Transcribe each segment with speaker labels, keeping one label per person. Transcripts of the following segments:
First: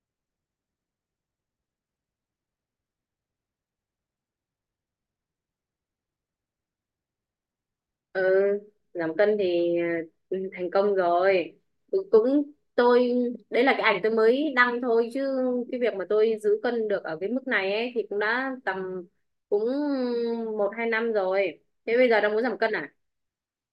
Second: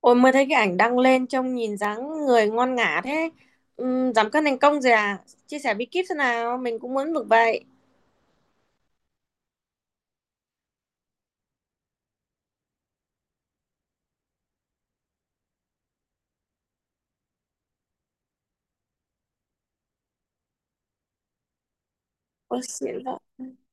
Speaker 1: Ôi mới thấy cái ảnh đăng lên trông nhìn dáng người ngon ngả thế. Ừ, giảm cân thành công rồi à? Chia sẻ bí kíp thế nào? Mình cũng muốn được vậy.
Speaker 2: Ừ. Giảm cân thì à, thành công rồi, cũng tôi. Đấy là cái ảnh tôi mới đăng thôi, chứ cái việc mà tôi giữ cân được ở cái mức này ấy thì cũng đã tầm cũng một hai năm rồi. Thế bây giờ đang muốn giảm
Speaker 1: Ôi
Speaker 2: cân à?
Speaker 1: xịn vậy.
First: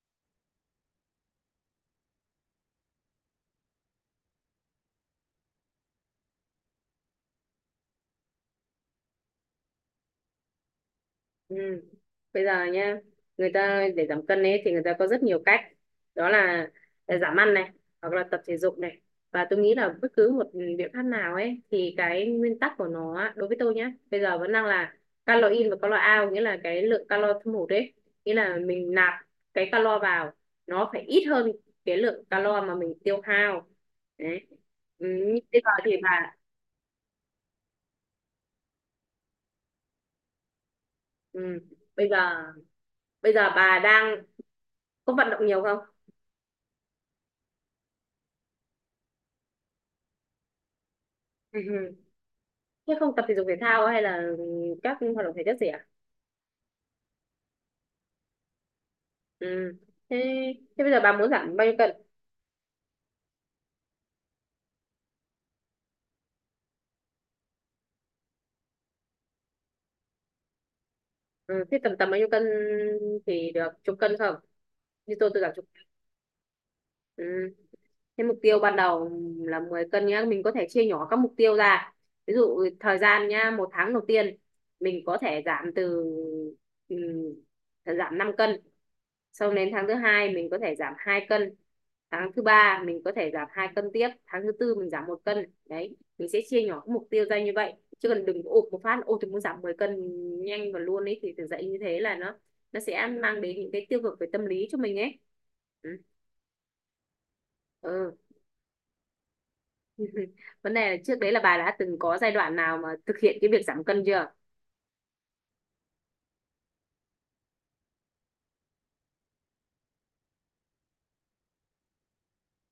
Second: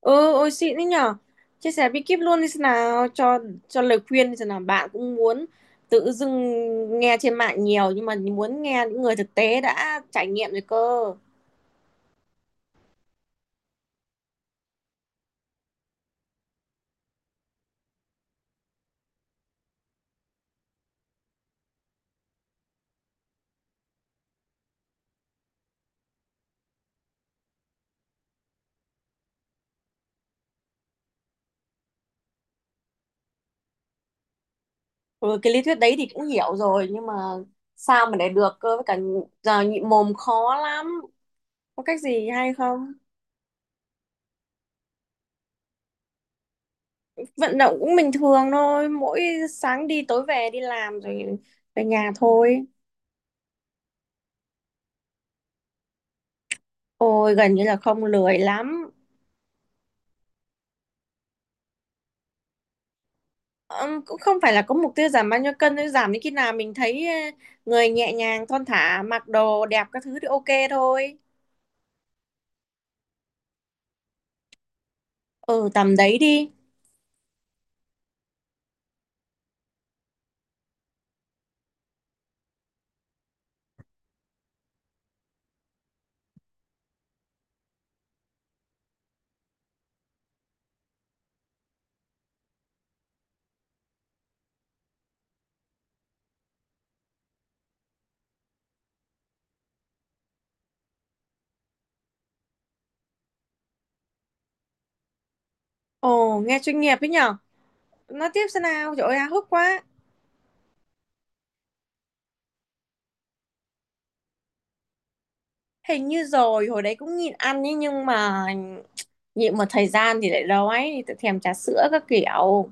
Speaker 1: Ừ, ôi xịn đấy nhở. Chia sẻ bí kíp luôn đi thế nào? Cho lời khuyên đi thế nào? Bạn cũng muốn tự dưng nghe trên mạng nhiều nhưng mà muốn nghe những người thực tế đã trải nghiệm rồi cơ.
Speaker 2: Ừ. Bây giờ nhá, người ta để giảm cân ấy thì người ta có rất nhiều cách. Đó là giảm ăn này, hoặc là tập thể dục này. Và tôi nghĩ là bất cứ một biện pháp nào ấy thì cái nguyên tắc của nó á, đối với tôi nhá, bây giờ vẫn đang là calo in và calo out, nghĩa là cái lượng calo thâm hụt ấy, nghĩa là mình nạp cái calo vào nó phải ít hơn cái lượng calo mà mình tiêu hao. Đấy. Ừ, nhưng
Speaker 1: Ừ, cái
Speaker 2: bây
Speaker 1: lý
Speaker 2: giờ
Speaker 1: thuyết đấy
Speaker 2: thì
Speaker 1: thì cũng hiểu rồi nhưng mà sao mà để được cơ, với cả giờ nhịn mồm khó lắm.
Speaker 2: ừ,
Speaker 1: Có cách
Speaker 2: bây giờ
Speaker 1: gì hay không?
Speaker 2: bà đang có vận động nhiều không?
Speaker 1: Vận động cũng bình thường thôi, mỗi sáng đi tối về, đi làm rồi về nhà thôi.
Speaker 2: Thế không tập thể dục thể thao hay là các hoạt động thể chất gì à?
Speaker 1: Ôi gần như là không, lười lắm.
Speaker 2: Ừ. Thế, thế bây giờ bà muốn giảm bao nhiêu cân?
Speaker 1: Cũng không phải là có mục tiêu giảm bao nhiêu cân, thôi giảm đến khi nào mình thấy người nhẹ nhàng thon thả, mặc đồ đẹp các thứ thì ok thôi.
Speaker 2: Ừ. Thế tầm tầm bao nhiêu cân thì được? Chục cân không? Như tôi giảm chục.
Speaker 1: Ừ, tầm đấy đi.
Speaker 2: Ừ. Thế mục tiêu ban đầu là 10 cân nhá, mình có thể chia nhỏ các mục tiêu ra. Ví dụ thời gian nhá, một tháng đầu tiên mình có thể giảm 5 cân. Sau đến tháng thứ hai mình có thể giảm 2 cân. Tháng thứ ba mình có thể giảm 2 cân tiếp, tháng thứ tư mình giảm 1 cân. Đấy, mình sẽ chia nhỏ các mục tiêu ra như vậy. Chứ còn đừng ộp một phát, ôi tôi muốn giảm 10 cân nhanh và luôn ấy, thì thực dậy như thế là nó sẽ mang đến những cái tiêu cực về tâm lý cho mình ấy. Ừ.
Speaker 1: Ồ, nghe chuyên nghiệp ấy nhở.
Speaker 2: Ừ.
Speaker 1: Nói tiếp xem nào, trời ơi háo hức quá.
Speaker 2: Vấn đề là trước đấy là bà đã từng có giai đoạn nào mà thực hiện cái việc giảm cân chưa?
Speaker 1: Hình như rồi, hồi đấy cũng nhịn ăn ấy, nhưng mà nhịn một thời gian thì lại đói, thì thèm trà sữa các kiểu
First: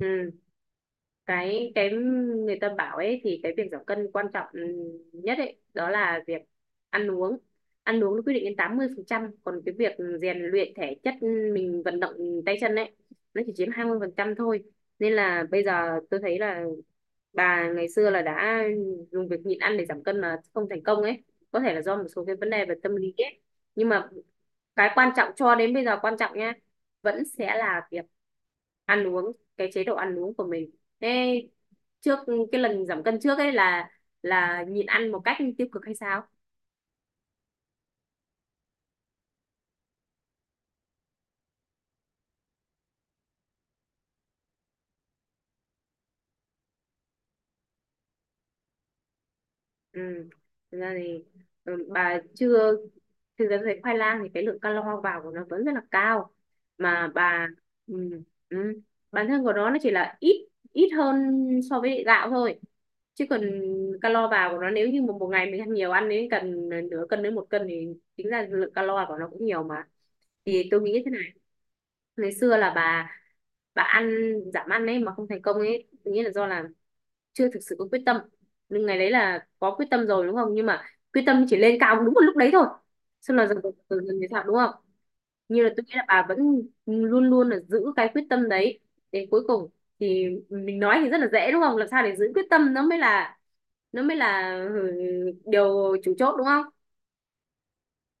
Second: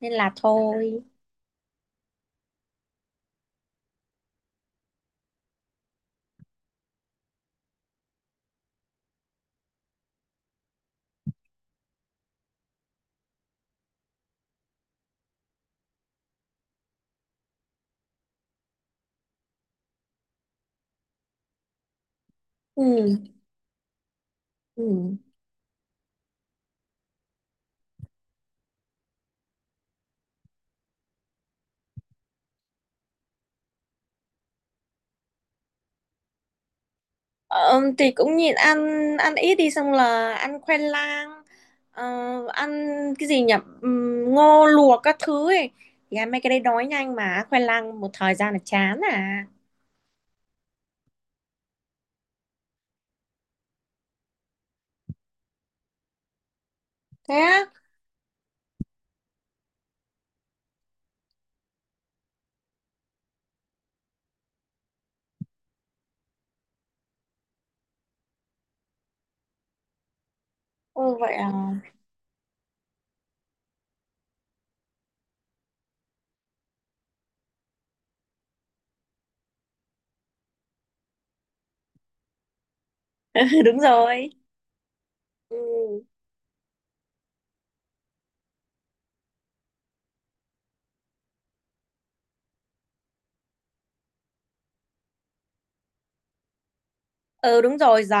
Speaker 1: nên
Speaker 2: Ừ,
Speaker 1: là thôi.
Speaker 2: cái người ta bảo ấy thì cái việc giảm cân quan trọng nhất ấy đó là việc ăn uống. Ăn uống nó quyết định đến 80%, còn cái việc rèn luyện thể chất, mình vận động tay chân ấy, nó chỉ chiếm 20% thôi. Nên là bây giờ tôi thấy là bà ngày xưa là đã dùng việc nhịn ăn để giảm cân mà không thành công ấy, có thể là do một số cái vấn đề về tâm lý
Speaker 1: Ừ.
Speaker 2: ấy, nhưng mà cái quan
Speaker 1: Ừ.
Speaker 2: trọng cho đến bây giờ, quan trọng nha, vẫn sẽ là việc ăn uống, cái chế độ ăn uống của mình. Thế trước cái lần giảm cân trước ấy là nhịn ăn một cách tiêu cực hay sao?
Speaker 1: Ờ, thì cũng nhịn ăn, ăn ít đi, xong là ăn khoai lang, ờ, ăn cái gì nhỉ, ngô luộc các thứ ấy. Thì ăn mấy cái đấy đói nhanh, mà khoai lang một thời gian là chán à.
Speaker 2: Ừ. Thực ra thì ừ, bà chưa thực ra thấy khoai lang thì cái lượng calo vào của nó vẫn rất là cao, mà
Speaker 1: Thế á?
Speaker 2: ừ, ừ, bản thân của nó chỉ là ít ít hơn so với gạo thôi, chứ còn calo vào của nó nếu như một ngày mình ăn nhiều, ăn đến cần nửa cân đến 1 cân thì tính ra lượng calo của nó cũng nhiều mà, thì tôi nghĩ thế.
Speaker 1: Ừ, vậy à?
Speaker 2: Ngày xưa là bà ăn giảm ăn ấy mà không thành công ấy, nghĩa là do là chưa thực sự có quyết tâm. Nhưng ngày đấy là có quyết tâm rồi đúng không, nhưng mà quyết tâm chỉ lên cao đúng một lúc đấy thôi, xong là dần dần
Speaker 1: Đúng
Speaker 2: dần dần thì
Speaker 1: rồi.
Speaker 2: sao đúng không? Như là tôi nghĩ
Speaker 1: Ừ.
Speaker 2: là bà vẫn luôn luôn là giữ cái quyết tâm đấy đến cuối cùng, thì mình nói thì rất là dễ đúng không, làm sao để giữ quyết tâm, nó mới là, nó mới là ừ, điều chủ chốt đúng không?
Speaker 1: Ừ, đúng rồi. Giờ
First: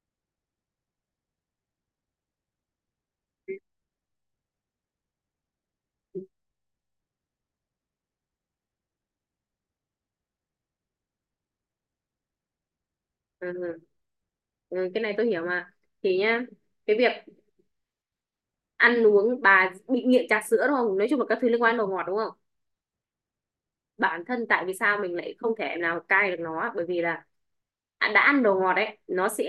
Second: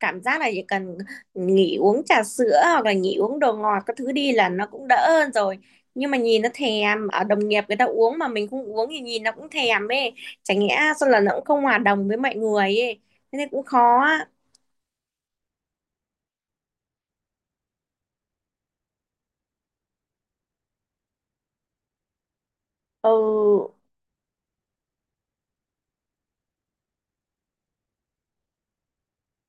Speaker 1: cảm giác là chỉ cần nghỉ uống trà sữa hoặc là nghỉ uống đồ ngọt các thứ đi là nó cũng đỡ hơn rồi, nhưng mà
Speaker 2: Ừ.
Speaker 1: nhìn nó thèm, ở đồng nghiệp người ta uống mà mình không uống thì nhìn nó cũng thèm ấy. Chả nhẽ sao là nó cũng không hòa đồng với mọi người ấy, thế nên
Speaker 2: Ừ.
Speaker 1: cũng
Speaker 2: Ừ.
Speaker 1: khó á.
Speaker 2: Ừ, cái này tôi hiểu mà. Thì nhá, cái việc ăn uống, bà bị nghiện trà sữa đúng không, nói chung là các thứ liên quan đến đồ ngọt đúng không.
Speaker 1: Ừ.
Speaker 2: Bản thân tại vì sao mình lại không thể nào cai được nó, bởi vì là đã ăn đồ ngọt đấy nó sẽ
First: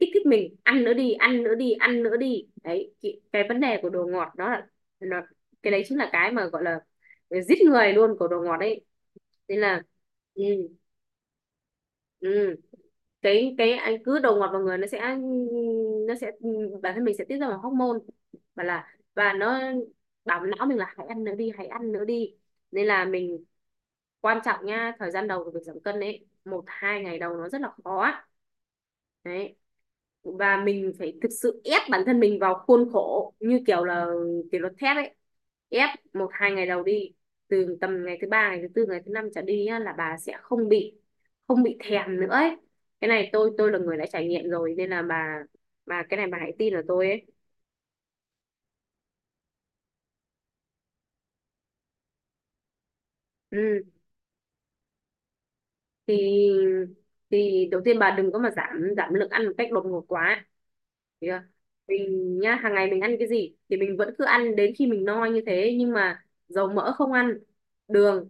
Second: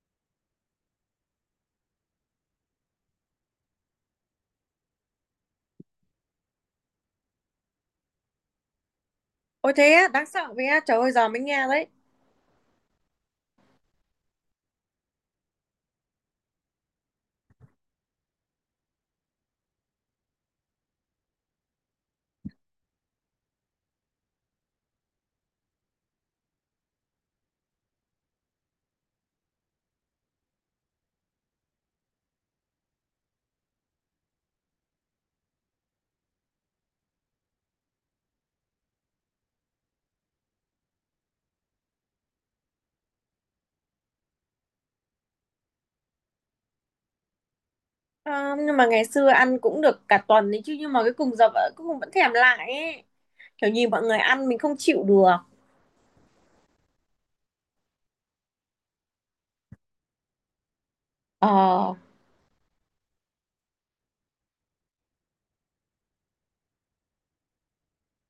Speaker 2: kích thích mình, ăn nữa đi, ăn nữa đi, ăn nữa đi. Đấy cái, vấn đề của đồ ngọt đó là nó, cái đấy chính là cái mà gọi là giết người luôn của đồ ngọt đấy, nên
Speaker 1: Ôi
Speaker 2: là.
Speaker 1: thế á? Đáng
Speaker 2: Ừ,
Speaker 1: sợ vậy á? Trời ơi, giờ mới nghe đấy.
Speaker 2: ừ. Cái anh cứ đầu ngọt vào người, nó sẽ nó sẽ ừ, bản thân mình sẽ tiết ra một hormone, và là và nó bảo não mình là hãy ăn nữa đi, hãy ăn nữa đi. Nên là mình, quan trọng nha, thời gian đầu của việc giảm cân ấy, một hai ngày đầu nó rất là khó á. Đấy, và mình phải thực sự ép bản thân mình vào khuôn khổ, như kiểu là kỷ luật thép ấy. Ép một hai ngày đầu đi, từ tầm ngày thứ ba, ngày thứ tư, ngày thứ năm trở đi nhá, là bà sẽ không bị, thèm nữa ấy. Cái này tôi là người đã trải nghiệm rồi, nên là bà cái này bà hãy tin vào tôi ấy.
Speaker 1: Ờ, nhưng mà ngày xưa ăn cũng được cả tuần đấy chứ, nhưng mà cái cùng giờ vẫn cũng vẫn thèm lại ấy, kiểu
Speaker 2: Ừ,
Speaker 1: nhìn mọi người ăn mình không chịu được.
Speaker 2: thì thì đầu tiên bà đừng có mà giảm giảm lượng ăn một cách đột ngột quá. Thấy chưa?
Speaker 1: Ờ.
Speaker 2: Mình nhá, hàng ngày mình ăn cái gì thì mình vẫn cứ ăn đến khi mình no như thế, nhưng mà dầu mỡ không ăn, đường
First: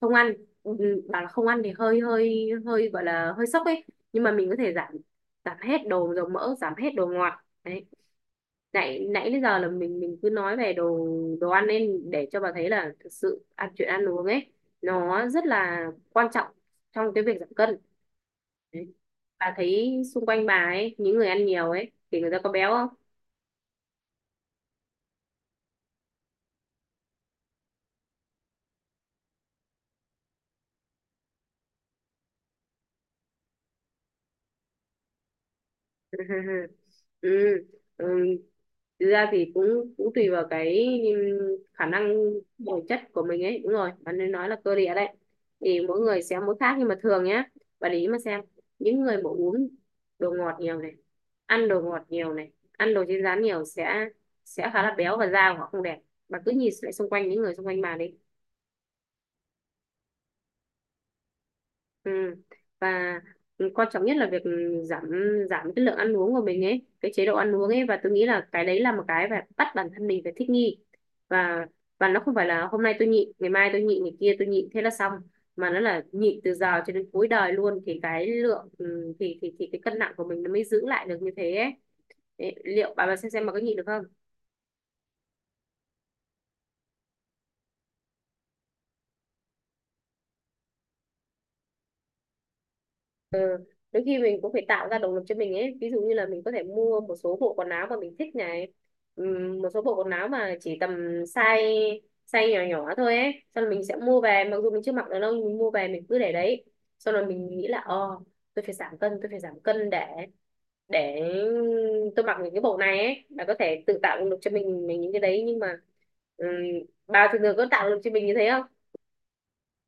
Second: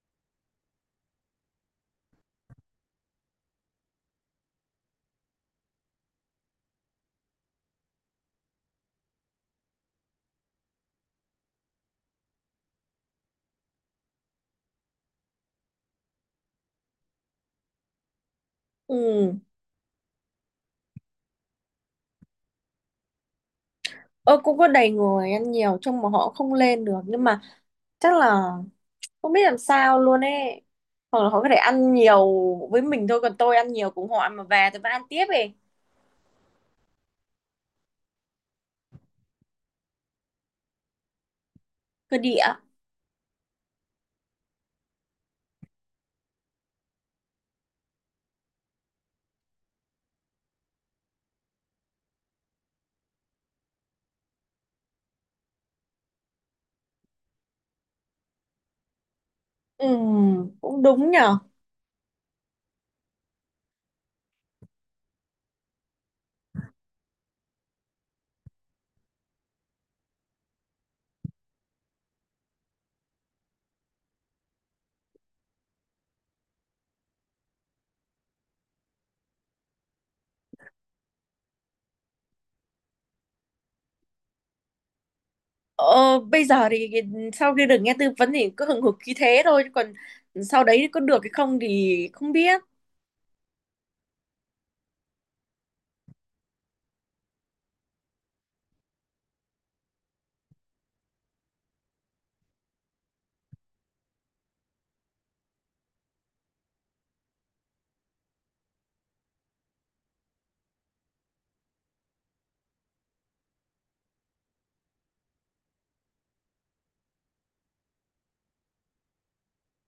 Speaker 2: không ăn. Bảo là không ăn thì hơi hơi hơi gọi là hơi sốc ấy, nhưng mà mình có thể giảm giảm hết đồ dầu mỡ, giảm hết đồ ngọt. Đấy, nãy nãy đến giờ là mình cứ nói về đồ đồ ăn, nên để cho bà thấy là thực sự chuyện ăn uống ấy nó rất là quan trọng trong cái việc giảm cân. Đấy,
Speaker 1: Ừ.
Speaker 2: bà thấy xung quanh bà ấy, những người ăn nhiều ấy thì người ta có béo không?
Speaker 1: Ơ, cũng có đầy người ăn nhiều trông mà họ không lên được, nhưng mà chắc là không biết làm sao luôn ấy, hoặc là họ có thể ăn nhiều với mình thôi, còn tôi ăn nhiều, cũng họ ăn mà về tôi vẫn ăn tiếp ấy.
Speaker 2: Ừ. Ừ. Ừ. Thực ra thì cũng cũng tùy vào cái, khả năng
Speaker 1: Cơ địa.
Speaker 2: bồi chất của mình ấy, đúng rồi bạn nên nói là cơ địa đấy, thì mỗi người sẽ mỗi khác, nhưng mà thường nhá, bạn để ý mà xem, những người mà uống đồ ngọt nhiều này, ăn đồ ngọt nhiều này, ăn đồ chiên rán nhiều, sẽ khá là béo và da của họ không đẹp. Bạn cứ nhìn lại xung quanh, những người xung quanh bạn đi.
Speaker 1: Ừ, cũng đúng nhở.
Speaker 2: Ừ. Và quan trọng nhất là việc giảm, cái lượng ăn uống của mình ấy, cái chế độ ăn uống ấy, và tôi nghĩ là cái đấy là một cái phải bắt bản thân mình phải thích nghi. Và nó không phải là hôm nay tôi nhịn, ngày mai tôi nhịn, ngày kia tôi nhịn, thế là xong, mà nó là nhịn từ giờ cho đến cuối đời luôn thì thì cái cân nặng của mình nó mới giữ lại được như thế ấy. Đấy, liệu bà xem bà có nhịn được không?
Speaker 1: ờ, Bây giờ thì sau khi được nghe tư vấn thì cứ hừng hực khí thế thôi, chứ còn sau đấy có được hay không thì không biết.
Speaker 2: Đôi khi mình cũng phải tạo ra động lực cho mình ấy, ví dụ như là mình có thể mua một số bộ quần áo mà mình thích này. Một số bộ quần áo mà chỉ tầm size size nhỏ nhỏ thôi ấy, xong rồi mình sẽ mua về, mặc dù mình chưa mặc được đâu, mình mua về mình cứ để đấy, xong rồi mình nghĩ là, tôi phải giảm cân, tôi phải giảm cân để để tôi mặc những cái bộ này ấy, là có thể tự tạo động lực cho mình, những cái đấy, nhưng mà ừm, bà thường thường có tạo động lực cho mình như thế không?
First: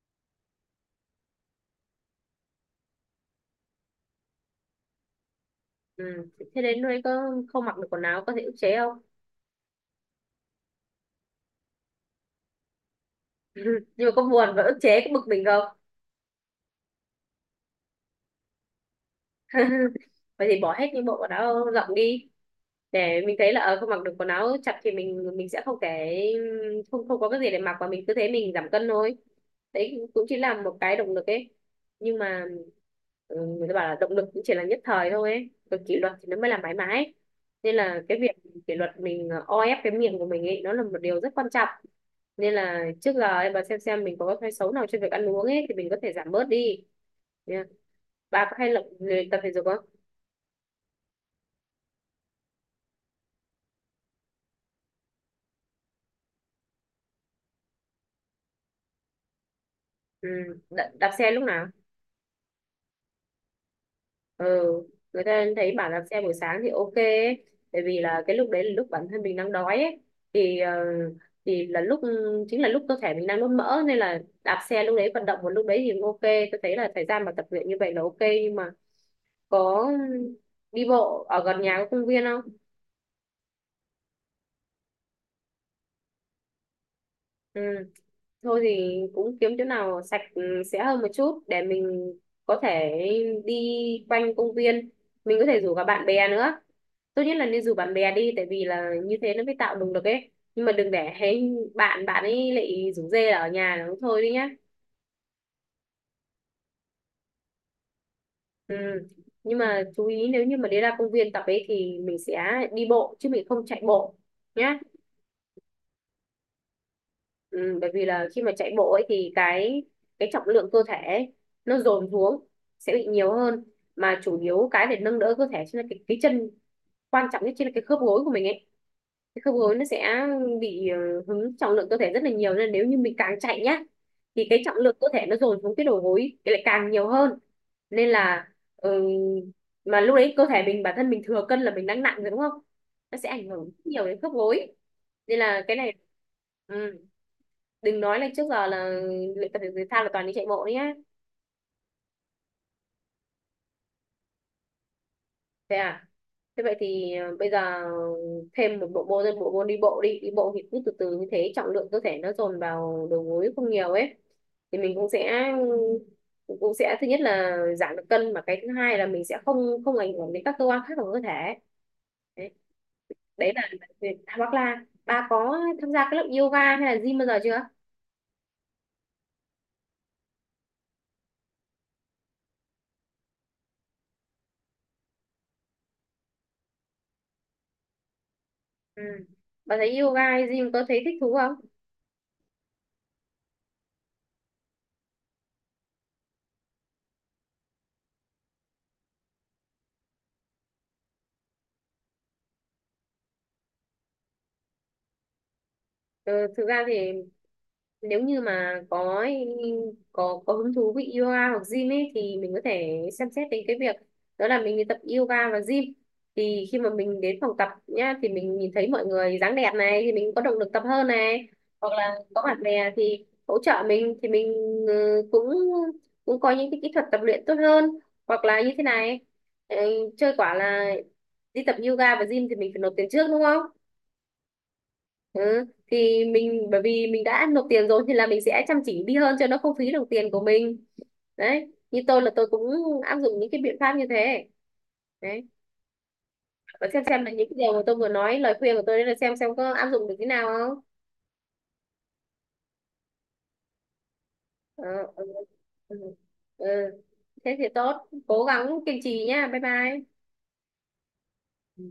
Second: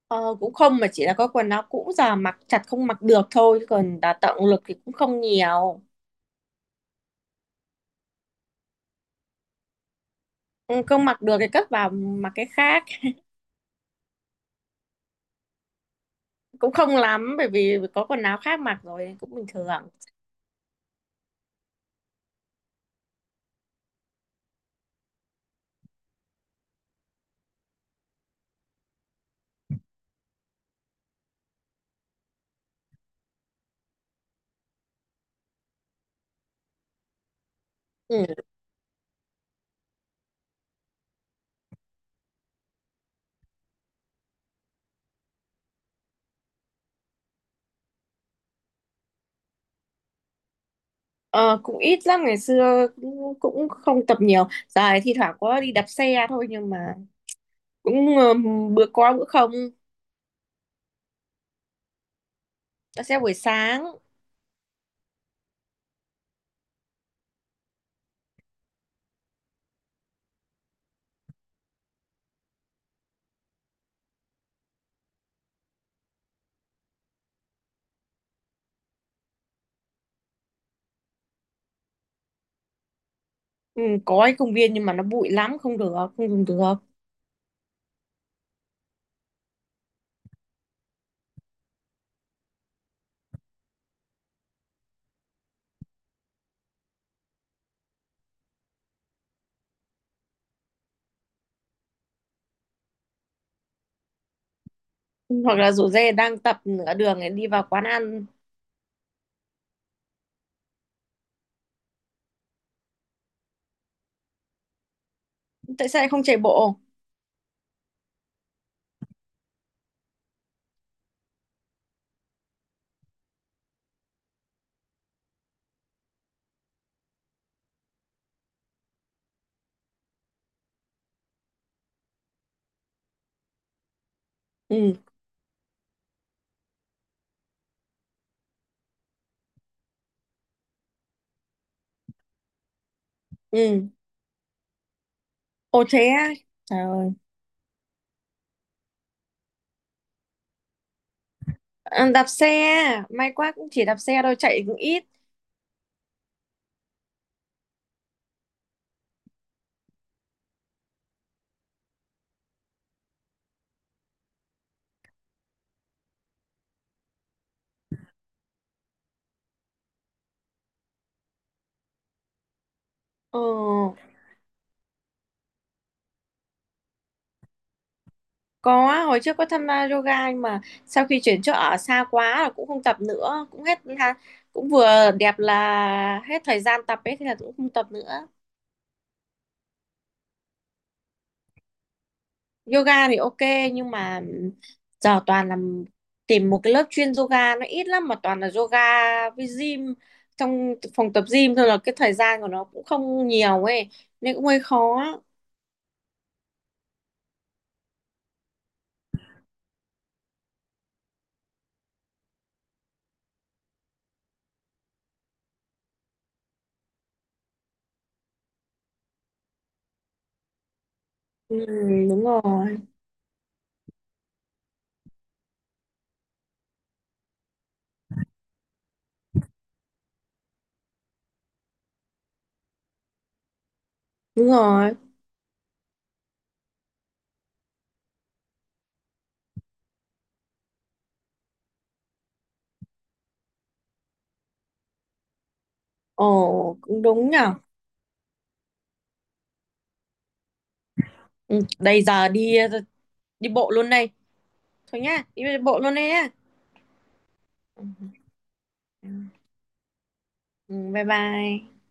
Speaker 1: Ờ, Cũng không, mà chỉ là có quần áo cũ giờ mặc chặt không mặc được thôi, chứ còn đào tạo lực thì cũng không nhiều.
Speaker 2: Ừ. Thế đến nơi có không mặc được quần áo có thể ức chế không?
Speaker 1: Ừ, không mặc được thì cất vào mặc cái khác.
Speaker 2: Nhưng mà có buồn và ức chế, cái bực mình không?
Speaker 1: Cũng không lắm, bởi vì có quần áo khác mặc rồi cũng bình thường.
Speaker 2: Vậy thì bỏ hết những bộ quần áo rộng đi, để mình thấy là, không mặc được quần áo chặt thì mình sẽ không có cái gì để mặc, và mình cứ thế mình giảm cân thôi. Đấy cũng chỉ là một cái động lực ấy, nhưng mà người ta bảo là động lực cũng chỉ là nhất thời thôi ấy, còn kỷ luật thì nó mới là mãi mãi, nên là cái
Speaker 1: Ừ.
Speaker 2: việc kỷ luật mình, o ép cái miệng của mình ấy, nó là một điều rất quan trọng. Nên là trước giờ bà xem mình có cái thói xấu nào trên việc ăn uống ấy thì mình có thể giảm bớt đi. Bà có hay luyện luyện tập thể dục không?
Speaker 1: ờ, Cũng ít lắm. Ngày xưa cũng không tập nhiều, dài thi thoảng có đi đạp xe thôi, nhưng mà cũng bữa có bữa không.
Speaker 2: Ừ. Đạp xe lúc nào?
Speaker 1: Đạp xe buổi sáng.
Speaker 2: Ừ. Người ta thấy bảo đạp xe buổi sáng thì ok ấy. Tại vì là cái lúc đấy là lúc bản thân mình đang đói ấy. thì ờ, thì là lúc chính là lúc cơ thể mình đang đốt mỡ, nên là đạp xe lúc đấy vận động một lúc đấy thì cũng ok. Tôi thấy là thời gian mà tập luyện như vậy là ok, nhưng mà có đi bộ ở gần nhà có công viên không?
Speaker 1: Ừ, có cái công viên nhưng mà nó bụi lắm, không được, không dùng được.
Speaker 2: Ừ. Thôi thì cũng kiếm chỗ nào sạch, sẽ hơn một chút để mình có thể đi quanh công viên. Mình có thể rủ cả bạn bè nữa. Tốt nhất là nên rủ bạn bè đi, tại vì là như thế nó mới tạo động lực ấy. Nhưng mà đừng để hay bạn bạn ấy lại rủ rê là ở nhà nó thôi đi nhá.
Speaker 1: Hoặc là rủ dê đang tập nửa đường ấy, đi vào quán ăn.
Speaker 2: Ừ. Nhưng mà chú ý nếu như mà đi ra công viên tập ấy thì mình sẽ đi bộ chứ mình không chạy bộ nhá.
Speaker 1: Tại sao lại không chạy bộ?
Speaker 2: Ừ, bởi vì là khi mà chạy bộ ấy thì cái trọng lượng cơ thể ấy, nó dồn xuống sẽ bị nhiều hơn, mà chủ yếu cái để nâng đỡ cơ thể chính là cái chân, quan trọng nhất chính là cái khớp gối của mình ấy. Cái khớp gối nó sẽ bị hứng trọng lượng cơ thể rất là nhiều, nên nếu như mình càng chạy nhá thì cái trọng
Speaker 1: Ừ.
Speaker 2: lượng cơ thể nó dồn xuống cái đầu gối thì lại càng nhiều hơn. Nên là ừ, mà lúc đấy cơ thể mình bản thân mình thừa cân là mình đang nặng rồi đúng không, nó sẽ ảnh hưởng rất
Speaker 1: Ừ.
Speaker 2: nhiều đến khớp gối. Nên là cái
Speaker 1: Ồ
Speaker 2: này
Speaker 1: thế á? Trời
Speaker 2: ừ,
Speaker 1: ơi.
Speaker 2: đừng nói là trước giờ là luyện tập thể dục thể thao là toàn đi chạy bộ đấy nhá.
Speaker 1: Ờ, đạp xe, may quá cũng chỉ đạp xe thôi, chạy cũng ít.
Speaker 2: Thế à? Thế vậy thì bây giờ thêm một bộ môn, thêm bộ môn đi bộ đi. Đi bộ thì cứ từ từ như thế trọng lượng cơ thể nó dồn vào đầu gối không nhiều ấy, thì mình cũng sẽ thứ nhất là giảm được cân, mà cái thứ hai là mình sẽ không không ảnh hưởng đến các cơ quan khác của cơ thể. Đấy,
Speaker 1: Ờ.
Speaker 2: đấy là việc- hoặc là bà có tham gia cái lớp yoga hay là gym bao giờ chưa?
Speaker 1: Có, hồi trước có tham gia yoga, nhưng mà sau khi chuyển chỗ ở xa quá là cũng không tập nữa, cũng hết ha, cũng vừa đẹp là hết thời gian tập ấy thì là cũng không tập nữa.
Speaker 2: Ừ. Bà thấy yoga hay gym có thấy thích thú không?
Speaker 1: Yoga thì ok, nhưng mà giờ toàn là tìm một cái lớp chuyên yoga nó ít lắm, mà toàn là yoga với gym, trong phòng tập gym thôi là cái thời gian của nó cũng không nhiều ấy, nên cũng hơi khó.
Speaker 2: Ừ, thực ra thì nếu như mà có có hứng thú với yoga hoặc gym ấy thì mình có thể xem xét đến cái việc đó là mình đi tập yoga và gym. Thì khi mà mình đến phòng tập nhá thì mình nhìn thấy mọi người dáng đẹp này thì mình có động lực tập hơn này,
Speaker 1: Ừ,
Speaker 2: hoặc là
Speaker 1: đúng
Speaker 2: có bạn
Speaker 1: rồi,
Speaker 2: bè thì hỗ trợ mình thì mình ừ, cũng cũng có những cái kỹ thuật tập luyện tốt hơn, hoặc là như thế này ừ, chơi quả là đi tập yoga và gym thì mình phải nộp tiền trước đúng không?
Speaker 1: đúng rồi.
Speaker 2: Ừ. Thì mình bởi vì mình đã nộp tiền rồi thì là mình sẽ chăm chỉ đi hơn cho nó không phí đồng tiền của mình. Đấy, như tôi là tôi cũng áp dụng những cái biện pháp như thế đấy,
Speaker 1: Ồ,
Speaker 2: và
Speaker 1: cũng
Speaker 2: xem
Speaker 1: đúng
Speaker 2: là những cái
Speaker 1: nhở.
Speaker 2: điều mà tôi vừa nói lời khuyên của tôi đấy là xem có áp dụng được thế nào không.
Speaker 1: Ừ, đây giờ đi, đi bộ luôn đây.
Speaker 2: Ờ,
Speaker 1: Thôi nhá,
Speaker 2: ừ.
Speaker 1: đi bộ luôn đây
Speaker 2: Ừ.
Speaker 1: nhá.
Speaker 2: Ừ. Thế thì tốt, cố gắng kiên trì nhá, bye bye.
Speaker 1: Ừ, bye bye.